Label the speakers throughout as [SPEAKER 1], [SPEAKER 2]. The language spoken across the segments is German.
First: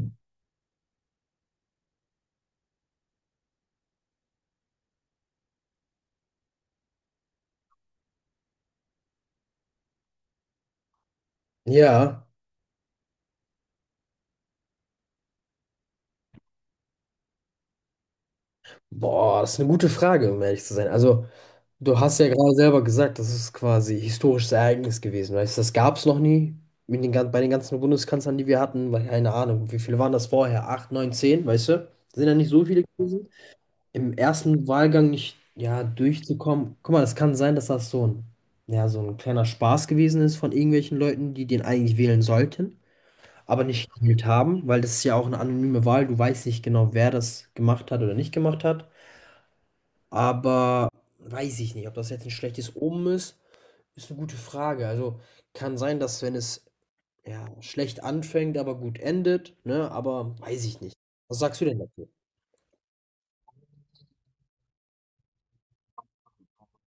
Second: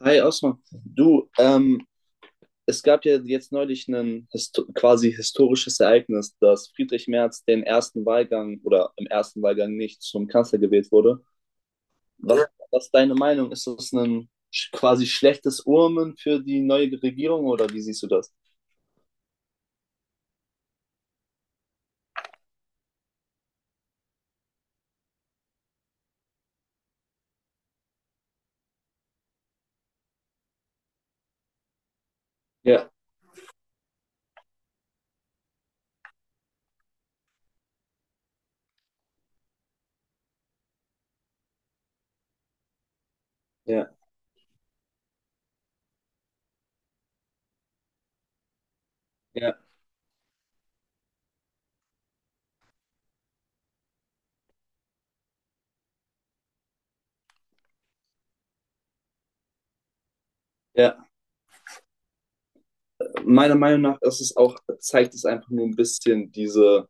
[SPEAKER 1] Hi Osman, du, ähm, es gab ja jetzt neulich ein histo quasi historisches Ereignis, dass Friedrich Merz den ersten Wahlgang oder im ersten Wahlgang nicht zum Kanzler gewählt wurde.
[SPEAKER 2] Ja,
[SPEAKER 1] Ja. Was ist deine Meinung? Ist das ein quasi schlechtes Omen für die neue Regierung oder wie siehst du das?
[SPEAKER 2] boah, das ist eine gute Frage, um ehrlich zu sein. Also, du hast ja gerade selber gesagt, das ist quasi historisches Ereignis gewesen, weißt du, das gab es noch nie mit den, bei den ganzen Bundeskanzlern, die wir hatten, weil keine Ahnung, wie viele waren das vorher? Acht, neun, zehn, weißt du? Sind ja nicht so viele
[SPEAKER 1] Ja,
[SPEAKER 2] gewesen. Im ersten Wahlgang nicht, ja, durchzukommen. Guck mal, es kann sein, dass das so ein, ja, so ein kleiner Spaß gewesen ist von irgendwelchen Leuten, die den eigentlich wählen sollten, aber nicht
[SPEAKER 1] ja,
[SPEAKER 2] gewählt haben, weil das ist ja auch eine anonyme Wahl, du weißt nicht genau, wer das gemacht hat oder nicht gemacht hat.
[SPEAKER 1] ja,
[SPEAKER 2] Aber weiß ich nicht, ob das jetzt ein schlechtes Omen ist, ist eine gute Frage. Also, kann sein, dass wenn es, ja, schlecht anfängt, aber gut endet, ne, aber weiß ich nicht.
[SPEAKER 1] ja.
[SPEAKER 2] Was sagst du denn dazu?
[SPEAKER 1] Meiner Meinung nach ist es auch, zeigt es einfach nur ein bisschen diese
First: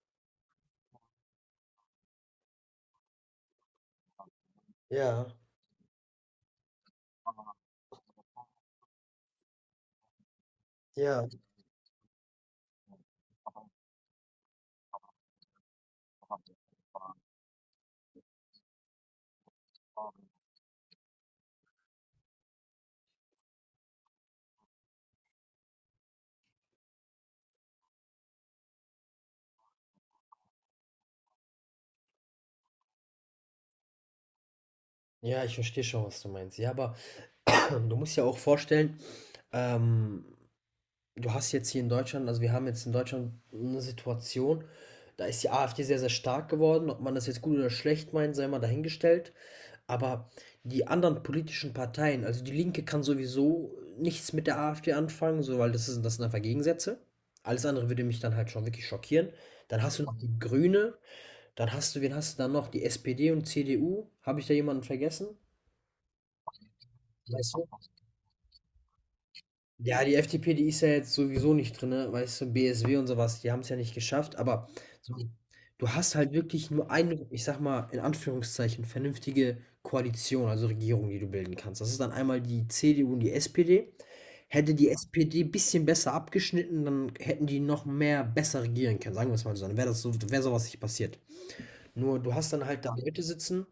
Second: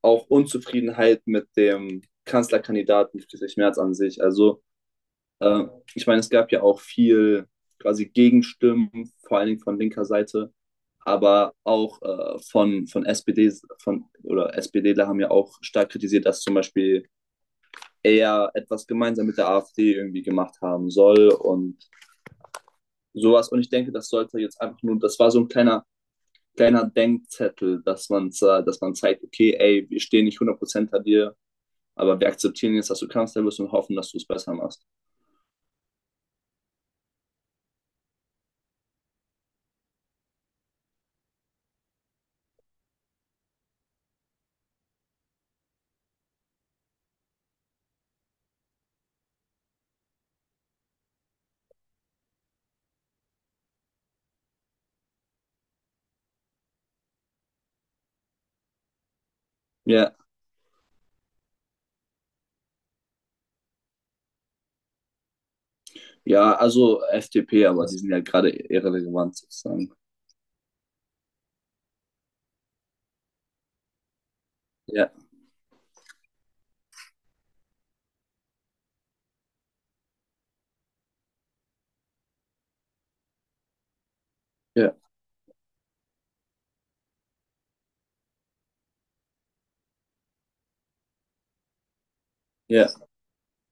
[SPEAKER 1] auch Unzufriedenheit mit dem Kanzlerkandidaten Friedrich Merz an sich. Also
[SPEAKER 2] Ja,
[SPEAKER 1] Äh, ich meine, es gab ja auch viel quasi Gegenstimmen, vor allen Dingen von linker Seite,
[SPEAKER 2] ja.
[SPEAKER 1] aber auch von SPD oder SPDler haben ja auch stark kritisiert, dass zum Beispiel er etwas gemeinsam mit der AfD irgendwie gemacht haben soll und sowas. Und ich denke, das sollte jetzt einfach nur, das war so ein kleiner, kleiner Denkzettel, dass man zeigt, okay, ey, wir stehen nicht 100% hinter dir, aber wir akzeptieren jetzt, dass du Kanzler bist und hoffen, dass du es besser machst.
[SPEAKER 2] Ja, ich verstehe schon, was du meinst. Ja, aber du musst ja auch vorstellen, ähm, du hast jetzt hier in Deutschland, also, wir haben jetzt in Deutschland eine Situation, da ist die AfD sehr, sehr stark geworden. Ob man das jetzt gut oder schlecht meint, sei mal dahingestellt. Aber die anderen politischen Parteien, also die Linke kann sowieso nichts mit der AfD anfangen, so, weil das ist, das sind einfach Gegensätze. Alles andere würde mich dann halt schon wirklich schockieren. Dann hast du
[SPEAKER 1] Ja,
[SPEAKER 2] noch die Grüne, dann hast du, wen hast du dann noch? Die SPD und CDU. Habe ich da jemanden vergessen?
[SPEAKER 1] ja, also
[SPEAKER 2] Weiß
[SPEAKER 1] FDP, aber die sind ja gerade irrelevant sozusagen.
[SPEAKER 2] Ja, die FDP, die ist ja jetzt sowieso nicht drin, ne? Weißt du, BSW und sowas, die haben es ja nicht geschafft, aber
[SPEAKER 1] Ja,
[SPEAKER 2] so, du hast halt wirklich nur eine, ich sag mal, in Anführungszeichen, vernünftige Koalition, also Regierung, die du bilden kannst. Das ist dann einmal die CDU und die SPD. Hätte die
[SPEAKER 1] ja,
[SPEAKER 2] SPD ein bisschen besser abgeschnitten, dann hätten die noch mehr besser regieren können, sagen wir es mal so. Dann wäre das so, wäre sowas nicht passiert. Nur du hast dann halt
[SPEAKER 1] ja,
[SPEAKER 2] da Leute sitzen,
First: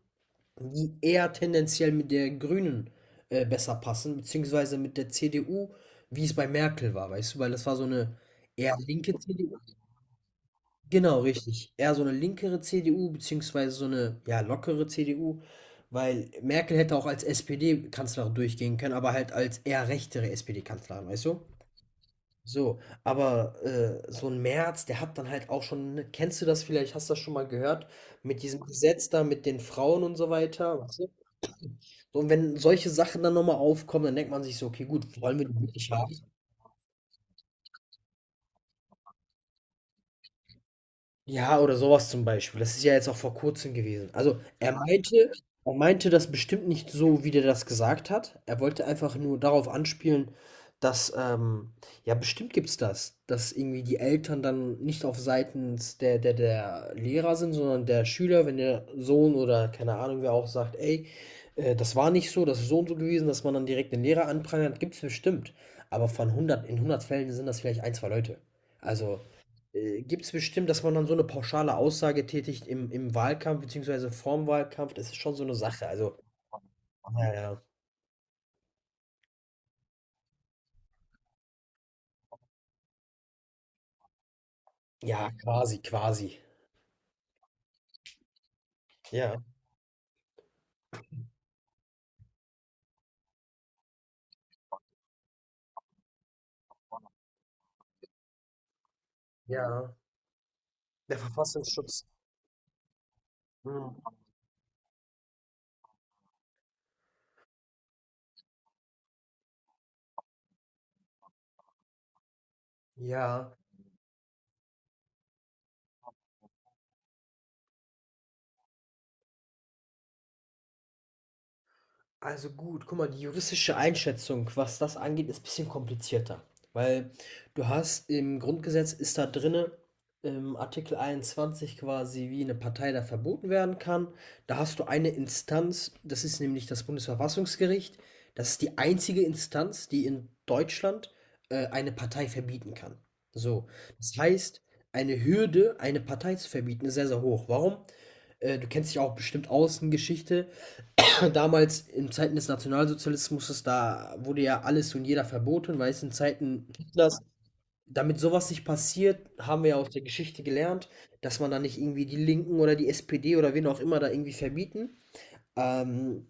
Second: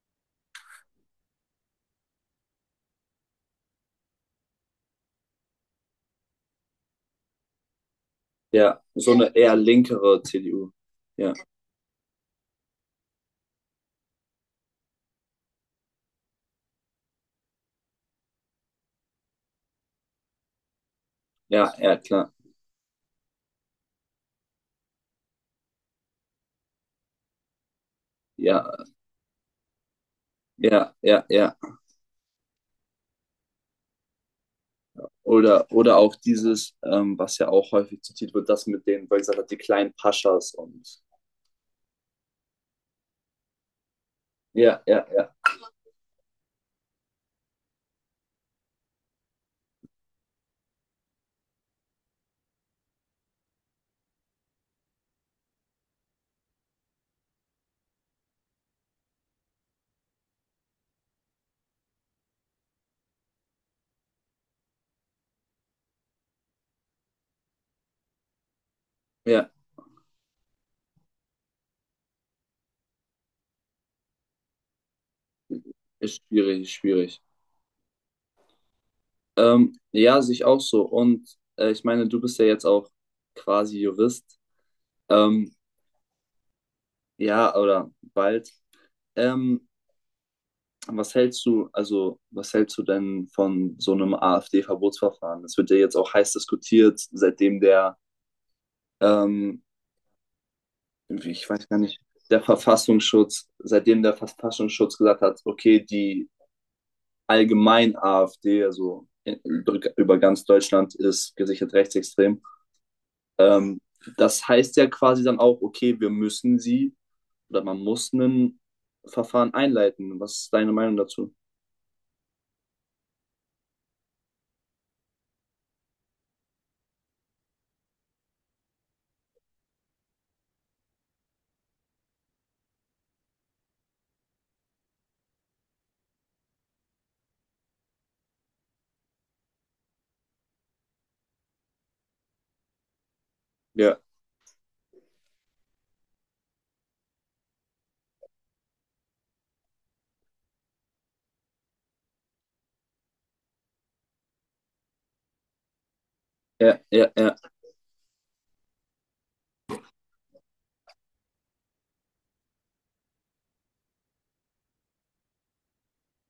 [SPEAKER 2] die eher tendenziell mit der Grünen besser passen, beziehungsweise mit der CDU, wie es bei Merkel war, weißt du, weil das war so eine
[SPEAKER 1] ja.
[SPEAKER 2] eher
[SPEAKER 1] So
[SPEAKER 2] linke
[SPEAKER 1] eine eher
[SPEAKER 2] CDU.
[SPEAKER 1] linkere CDU.
[SPEAKER 2] Genau,
[SPEAKER 1] Ja,
[SPEAKER 2] richtig. Eher so eine linkere CDU, beziehungsweise so eine, ja, lockere CDU, weil Merkel hätte auch als SPD-Kanzlerin durchgehen können, aber halt als eher rechtere SPD-Kanzlerin, weißt du?
[SPEAKER 1] ja, ja, klar.
[SPEAKER 2] So, aber so ein Merz, der hat dann halt auch schon, ne, kennst du das vielleicht, hast du das schon mal gehört, mit diesem
[SPEAKER 1] Ja,
[SPEAKER 2] Gesetz da, mit den Frauen und so weiter,
[SPEAKER 1] ja, ja, ja.
[SPEAKER 2] so, und wenn solche Sachen dann nochmal aufkommen, dann denkt man sich so: „Okay, gut, wollen wir die wirklich
[SPEAKER 1] Oder auch
[SPEAKER 2] haben?“
[SPEAKER 1] dieses, was ja auch häufig zitiert wird, das mit den, weil gesagt hat, die kleinen Paschas und
[SPEAKER 2] Ja, oder sowas zum Beispiel. Das ist ja jetzt auch vor Kurzem gewesen. Also, er Ja.
[SPEAKER 1] ja, ja,
[SPEAKER 2] meinte
[SPEAKER 1] ja,
[SPEAKER 2] er meinte das bestimmt nicht so, wie der das gesagt hat. Er wollte einfach nur darauf anspielen, dass, ja, bestimmt gibt's das, dass irgendwie die Eltern dann nicht auf seitens der Lehrer sind, sondern der Schüler, wenn der Sohn oder keine Ahnung wer auch sagt: „Ey, das war nicht so, das ist so und so gewesen“, dass man dann direkt den Lehrer anprangert, gibt's bestimmt. Aber von hundert in hundert Fällen sind das vielleicht ein 2 Leute. Also
[SPEAKER 1] ja,
[SPEAKER 2] gibt es bestimmt, dass man dann so eine pauschale Aussage tätigt im Wahlkampf beziehungsweise vorm Wahlkampf, das ist schon so eine Sache. Also
[SPEAKER 1] ist schwierig, ist schwierig.
[SPEAKER 2] ja, ja.
[SPEAKER 1] Ja, sehe ich auch so. Und ich meine, du bist ja jetzt auch quasi Jurist.
[SPEAKER 2] Ja,
[SPEAKER 1] Ähm,
[SPEAKER 2] quasi, quasi.
[SPEAKER 1] ja, oder bald.
[SPEAKER 2] Ja.
[SPEAKER 1] Ähm, also was hältst du denn von so einem AfD-Verbotsverfahren? Das wird ja jetzt auch heiß diskutiert, seitdem der, ähm,
[SPEAKER 2] Ja, der
[SPEAKER 1] ich weiß gar nicht,
[SPEAKER 2] Verfassungsschutz.
[SPEAKER 1] der Verfassungsschutz, seitdem der
[SPEAKER 2] Mhm.
[SPEAKER 1] Verfassungsschutz gesagt hat, okay, die allgemein AfD, also über ganz Deutschland ist gesichert rechtsextrem.
[SPEAKER 2] Ja.
[SPEAKER 1] Ähm, das heißt ja quasi dann auch, okay, wir müssen sie oder man muss ein Verfahren einleiten. Was ist deine Meinung dazu?
[SPEAKER 2] Also gut, guck mal, die juristische Einschätzung, was das angeht, ist ein bisschen komplizierter. Weil du hast, im Grundgesetz ist da drinne im Artikel 21 quasi, wie eine Partei da verboten werden kann. Da hast du eine Instanz, das ist nämlich das Bundesverfassungsgericht. Das ist die einzige Instanz, die in Deutschland eine Partei verbieten kann. So,
[SPEAKER 1] Ja,
[SPEAKER 2] das heißt, eine Hürde, eine Partei zu verbieten, ist sehr, sehr hoch. Warum? Du kennst dich auch bestimmt aus in Geschichte. Damals in Zeiten des Nationalsozialismus, ist da, wurde ja alles und jeder verboten, weil es in Zeiten
[SPEAKER 1] ja, ja,
[SPEAKER 2] Hitlers,
[SPEAKER 1] ja,
[SPEAKER 2] damit sowas nicht passiert, haben wir ja aus der Geschichte gelernt, dass man da nicht irgendwie die Linken oder die SPD oder wen auch immer da irgendwie verbieten, ähm,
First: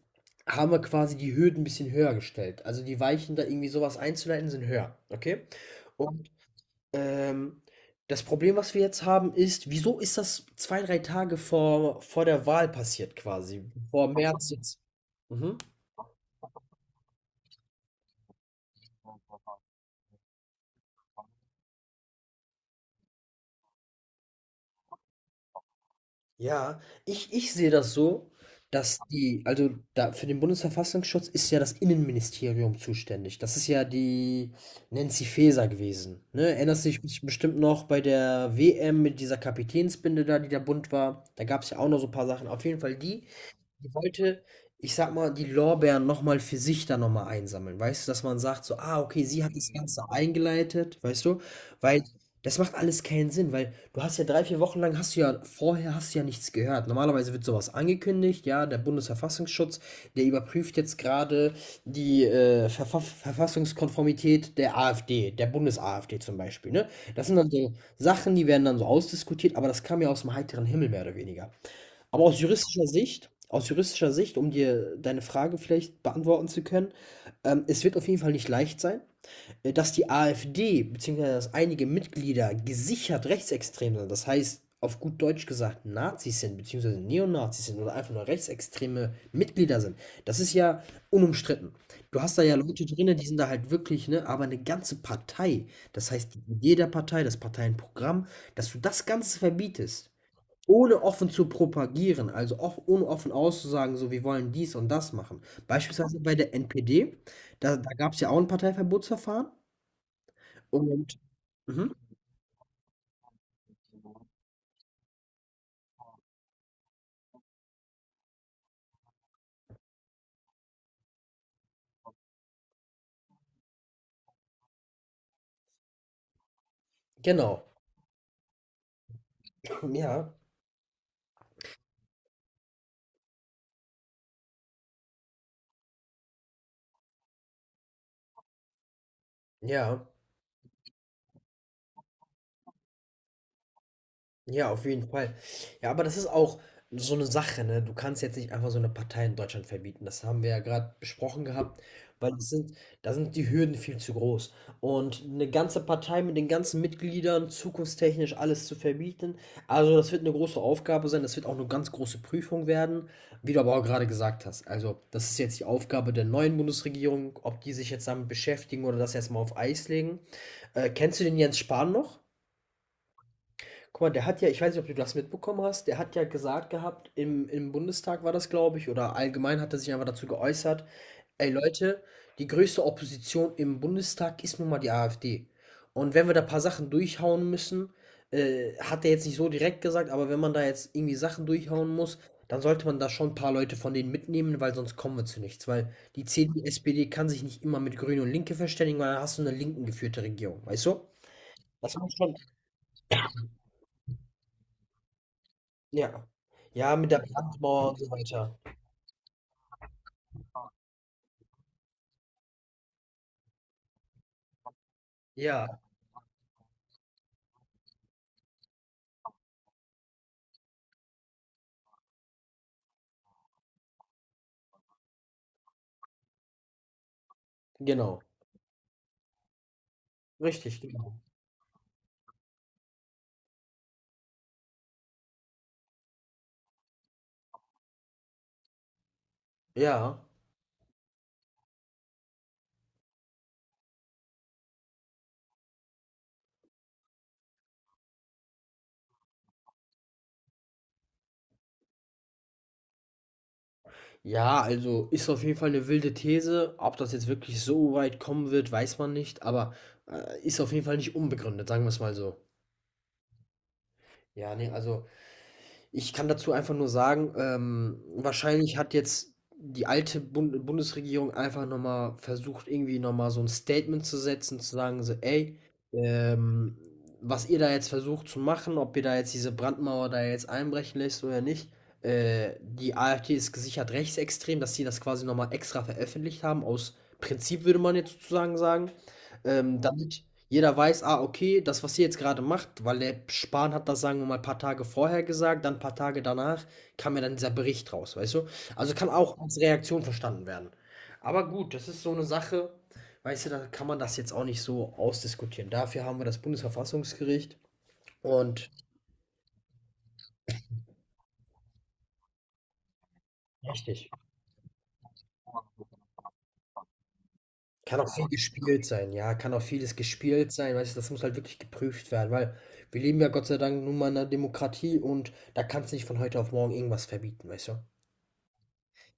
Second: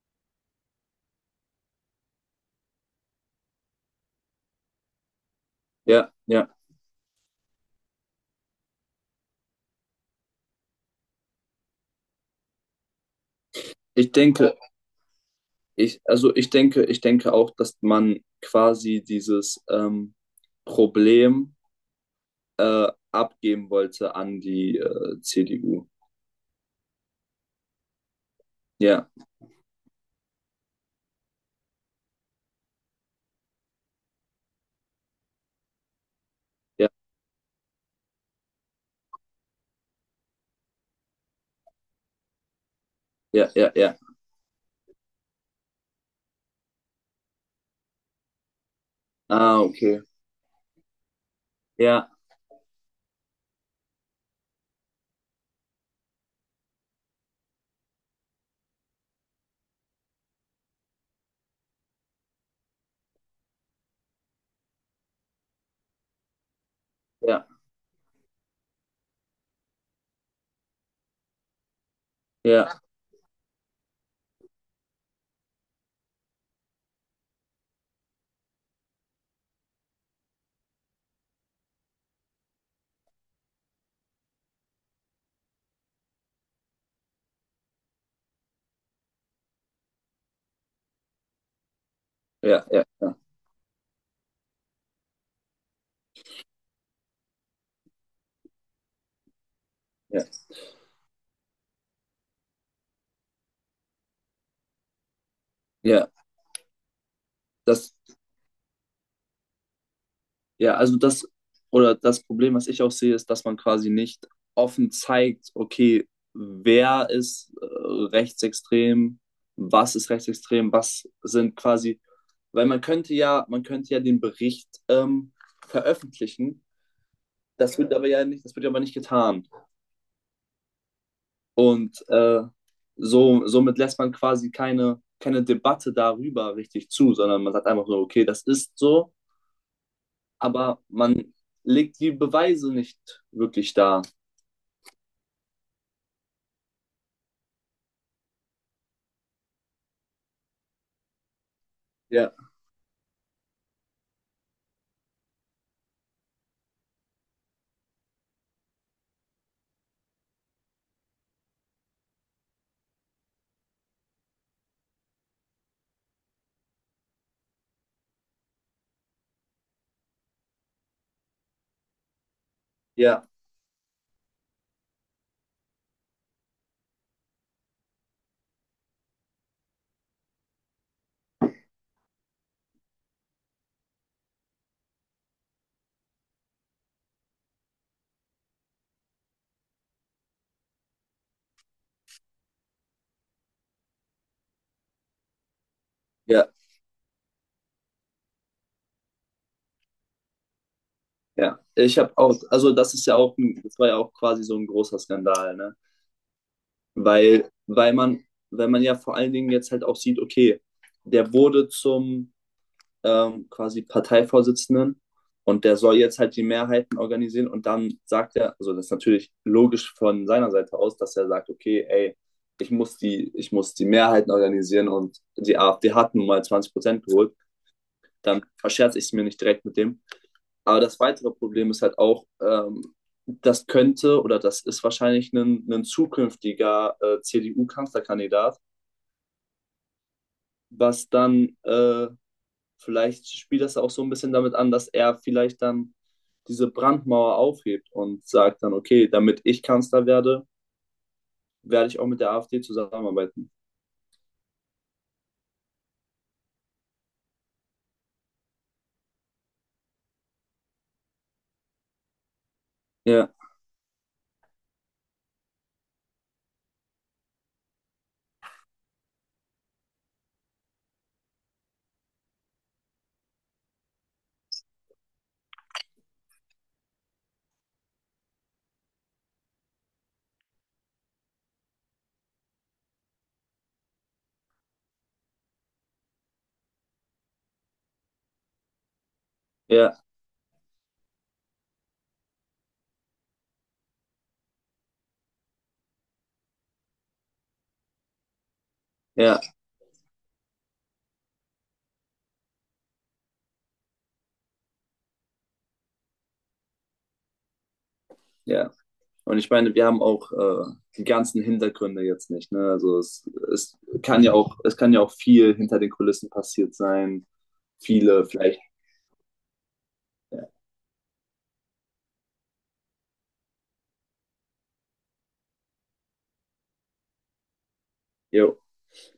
[SPEAKER 2] haben wir quasi die Hürden ein bisschen höher gestellt. Also die Weichen, da irgendwie sowas einzuleiten, sind höher. Okay?
[SPEAKER 1] ja,
[SPEAKER 2] Und
[SPEAKER 1] ja.
[SPEAKER 2] ähm, das Problem, was wir jetzt haben, ist, wieso ist das zwei, drei Tage vor, vor der Wahl passiert quasi? Vor
[SPEAKER 1] Ich
[SPEAKER 2] März
[SPEAKER 1] denke,
[SPEAKER 2] jetzt. Mhm.
[SPEAKER 1] also ich denke auch, dass man quasi dieses Problem äh, abgeben wollte an die CDU.
[SPEAKER 2] Ja, ich sehe das so, dass
[SPEAKER 1] Ja,
[SPEAKER 2] die, also da, für den Bundesverfassungsschutz ist ja das Innenministerium zuständig. Das ist ja die Nancy Faeser gewesen. Ne? Erinnerst
[SPEAKER 1] ja,
[SPEAKER 2] du dich bestimmt noch bei der WM mit dieser Kapitänsbinde da, die da bunt war? Da gab es ja auch noch so ein paar Sachen. Auf jeden Fall die
[SPEAKER 1] ja, ja,
[SPEAKER 2] die
[SPEAKER 1] ja.
[SPEAKER 2] wollte, ich sag mal, die Lorbeeren noch mal für sich dann noch mal einsammeln, weißt du? Dass man sagt so: „Ah, okay, sie hat
[SPEAKER 1] Ah,
[SPEAKER 2] das Mhm.
[SPEAKER 1] okay.
[SPEAKER 2] Ganze eingeleitet“, weißt du? Weil
[SPEAKER 1] Ja,
[SPEAKER 2] das macht alles keinen Sinn, weil du hast ja 3 4 Wochen lang, hast du ja vorher, hast du ja nichts gehört. Normalerweise wird sowas angekündigt, ja, der Bundesverfassungsschutz, der überprüft jetzt gerade die, Verfassungskonformität der AfD, der Bundes-AfD zum Beispiel, ne? Das sind
[SPEAKER 1] ja,
[SPEAKER 2] dann so Sachen, die werden dann so ausdiskutiert, aber das kam ja aus dem heiteren Himmel mehr oder weniger. Aber aus
[SPEAKER 1] ja,
[SPEAKER 2] juristischer Sicht aus juristischer Sicht, um dir deine Frage vielleicht beantworten zu können, es wird auf jeden Fall nicht leicht sein, dass die AfD beziehungsweise dass einige Mitglieder gesichert rechtsextrem sind. Das heißt, auf gut Deutsch gesagt, Nazis sind, beziehungsweise Neonazis sind oder einfach nur rechtsextreme Mitglieder sind. Das ist ja unumstritten. Du hast da ja
[SPEAKER 1] ja, ja,
[SPEAKER 2] Leute
[SPEAKER 1] ja,
[SPEAKER 2] drin, die sind da halt wirklich, ne, aber eine ganze Partei, das heißt die Idee der Partei, das Parteienprogramm, dass du das Ganze verbietest,
[SPEAKER 1] ja.
[SPEAKER 2] ohne offen zu propagieren, also auch ohne offen auszusagen, so: wir wollen dies und das machen.
[SPEAKER 1] Ja,
[SPEAKER 2] Beispielsweise bei der NPD, da
[SPEAKER 1] das,
[SPEAKER 2] gab es ja auch ein Parteiverbotsverfahren,
[SPEAKER 1] ja,
[SPEAKER 2] und mhm,
[SPEAKER 1] oder das Problem, was ich auch sehe, ist, dass man quasi nicht offen zeigt, okay, wer ist rechtsextrem, was ist rechtsextrem, was sind quasi Weil man könnte ja den Bericht veröffentlichen.
[SPEAKER 2] genau,
[SPEAKER 1] Das wird ja aber nicht getan.
[SPEAKER 2] ja,
[SPEAKER 1] Und somit lässt man quasi keine Debatte darüber richtig zu, sondern man sagt einfach nur okay, das ist so,
[SPEAKER 2] ja.
[SPEAKER 1] aber man legt die Beweise nicht wirklich dar.
[SPEAKER 2] Ja, auf jeden Fall. Ja, aber das ist auch so eine Sache, ne? Du kannst jetzt nicht einfach so eine Partei in Deutschland verbieten. Das haben wir ja gerade besprochen gehabt, weil
[SPEAKER 1] Ja,
[SPEAKER 2] es sind, da sind die Hürden viel zu groß. Und eine ganze Partei mit den ganzen Mitgliedern zukunftstechnisch alles zu verbieten, also, das wird eine große Aufgabe sein. Das wird auch eine ganz große Prüfung werden, wie du aber auch gerade gesagt hast. Also, das ist jetzt die Aufgabe der neuen Bundesregierung, ob die sich jetzt damit beschäftigen oder das erstmal auf Eis legen. Kennst du den Jens Spahn noch?
[SPEAKER 1] ja,
[SPEAKER 2] Guck mal, der hat ja, ich weiß nicht, ob du das mitbekommen hast, der hat ja gesagt gehabt, im Bundestag war das, glaube ich, oder allgemein hat er sich einfach dazu geäußert: „Ey Leute, die größte Opposition im Bundestag ist nun mal die AfD. Und wenn wir da ein paar Sachen durchhauen müssen“, hat er jetzt nicht so direkt gesagt, aber wenn man da jetzt irgendwie Sachen durchhauen muss, dann sollte man da schon ein paar Leute von denen mitnehmen, weil sonst kommen wir zu nichts. Weil die
[SPEAKER 1] ja,
[SPEAKER 2] CDU, SPD kann sich nicht immer mit Grüne und Linke verständigen, weil dann hast du eine linken geführte Regierung, weißt du?
[SPEAKER 1] ja.
[SPEAKER 2] Das
[SPEAKER 1] Ich
[SPEAKER 2] muss
[SPEAKER 1] habe auch,
[SPEAKER 2] schon.
[SPEAKER 1] also das ist ja auch, das war ja auch quasi so ein großer Skandal, ne?
[SPEAKER 2] Ja. Ja, mit der
[SPEAKER 1] Weil,
[SPEAKER 2] Brandmauer
[SPEAKER 1] weil
[SPEAKER 2] und so
[SPEAKER 1] man,
[SPEAKER 2] weiter.
[SPEAKER 1] weil man ja vor allen Dingen jetzt halt auch sieht, okay, der wurde zum quasi Parteivorsitzenden und
[SPEAKER 2] Ja,
[SPEAKER 1] der soll jetzt halt die Mehrheiten organisieren und dann sagt er, also das ist natürlich logisch von seiner Seite aus, dass er sagt, okay, ey, ich muss die Mehrheiten organisieren und die AfD hat nun mal 20% geholt,
[SPEAKER 2] genau.
[SPEAKER 1] dann verscherze ich es mir nicht direkt mit dem. Aber
[SPEAKER 2] Richtig,
[SPEAKER 1] das
[SPEAKER 2] genau.
[SPEAKER 1] weitere Problem ist halt auch, das könnte oder das ist wahrscheinlich ein zukünftiger CDU-Kanzlerkandidat,
[SPEAKER 2] Ja.
[SPEAKER 1] was dann vielleicht spielt das auch so ein bisschen damit an, dass er vielleicht dann diese Brandmauer aufhebt und sagt dann, okay, damit ich Kanzler werde, werde ich auch mit der AfD zusammenarbeiten.
[SPEAKER 2] Ja, also ist auf jeden Fall eine wilde These. Ob das jetzt wirklich so weit kommen wird, weiß man nicht, aber, ist auf jeden Fall nicht unbegründet, sagen wir es mal so.
[SPEAKER 1] Ja,
[SPEAKER 2] Ja, ne, also ich kann dazu einfach nur sagen, wahrscheinlich hat jetzt die alte Bundesregierung einfach nochmal versucht, irgendwie nochmal so ein Statement zu setzen, zu sagen so: „Ey, ähm, was ihr da jetzt versucht zu machen, ob ihr da jetzt diese Brandmauer da jetzt einbrechen lässt oder nicht, die AfD ist gesichert rechtsextrem“, dass sie das quasi nochmal extra veröffentlicht haben, aus Prinzip würde man jetzt sozusagen sagen,
[SPEAKER 1] ja,
[SPEAKER 2] damit jeder weiß, ah, okay, das, was ihr jetzt gerade macht, weil der Spahn hat das, sagen wir mal, ein paar Tage vorher gesagt, dann ein paar Tage danach kam ja dann dieser Bericht raus, weißt du? Also kann auch
[SPEAKER 1] ja,
[SPEAKER 2] als Reaktion verstanden werden. Aber gut, das ist so eine Sache, weißt du, da kann man das jetzt auch nicht so ausdiskutieren. Dafür haben wir das Bundesverfassungsgericht. Und
[SPEAKER 1] ja. Und ich meine, wir haben auch die ganzen Hintergründe jetzt nicht. Ne? Also es
[SPEAKER 2] richtig.
[SPEAKER 1] kann ja auch, es kann ja auch viel hinter den Kulissen passiert sein.
[SPEAKER 2] Kann auch
[SPEAKER 1] Viele
[SPEAKER 2] viel
[SPEAKER 1] vielleicht.
[SPEAKER 2] gespielt sein, ja, kann auch vieles
[SPEAKER 1] Ja.
[SPEAKER 2] gespielt sein, weißt du, das muss halt wirklich geprüft werden, weil wir leben ja Gott sei Dank nun mal in einer Demokratie und da kannst du nicht von heute auf morgen irgendwas verbieten, weißt du?
[SPEAKER 1] Jo.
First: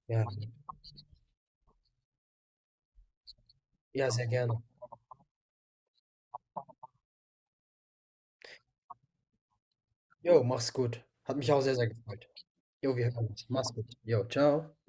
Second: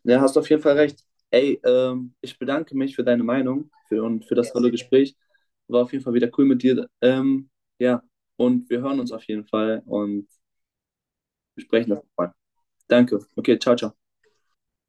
[SPEAKER 1] Ja,
[SPEAKER 2] Ja.
[SPEAKER 1] hast auf jeden Fall recht. Ey, ich bedanke mich für deine Meinung
[SPEAKER 2] Ja,
[SPEAKER 1] und
[SPEAKER 2] sehr
[SPEAKER 1] für das Sehr,
[SPEAKER 2] gerne.
[SPEAKER 1] tolle sehr gerne. Gespräch. War auf jeden Fall wieder cool mit dir. Ja, und wir hören uns auf jeden Fall und
[SPEAKER 2] Jo, mach's gut. Hat mich auch
[SPEAKER 1] wir
[SPEAKER 2] sehr, sehr
[SPEAKER 1] sprechen das
[SPEAKER 2] gefreut.
[SPEAKER 1] nochmal.
[SPEAKER 2] Jo, wir
[SPEAKER 1] Danke.
[SPEAKER 2] hören uns.
[SPEAKER 1] Okay,
[SPEAKER 2] Mach's
[SPEAKER 1] ciao,
[SPEAKER 2] gut.
[SPEAKER 1] ciao.
[SPEAKER 2] Jo, ciao.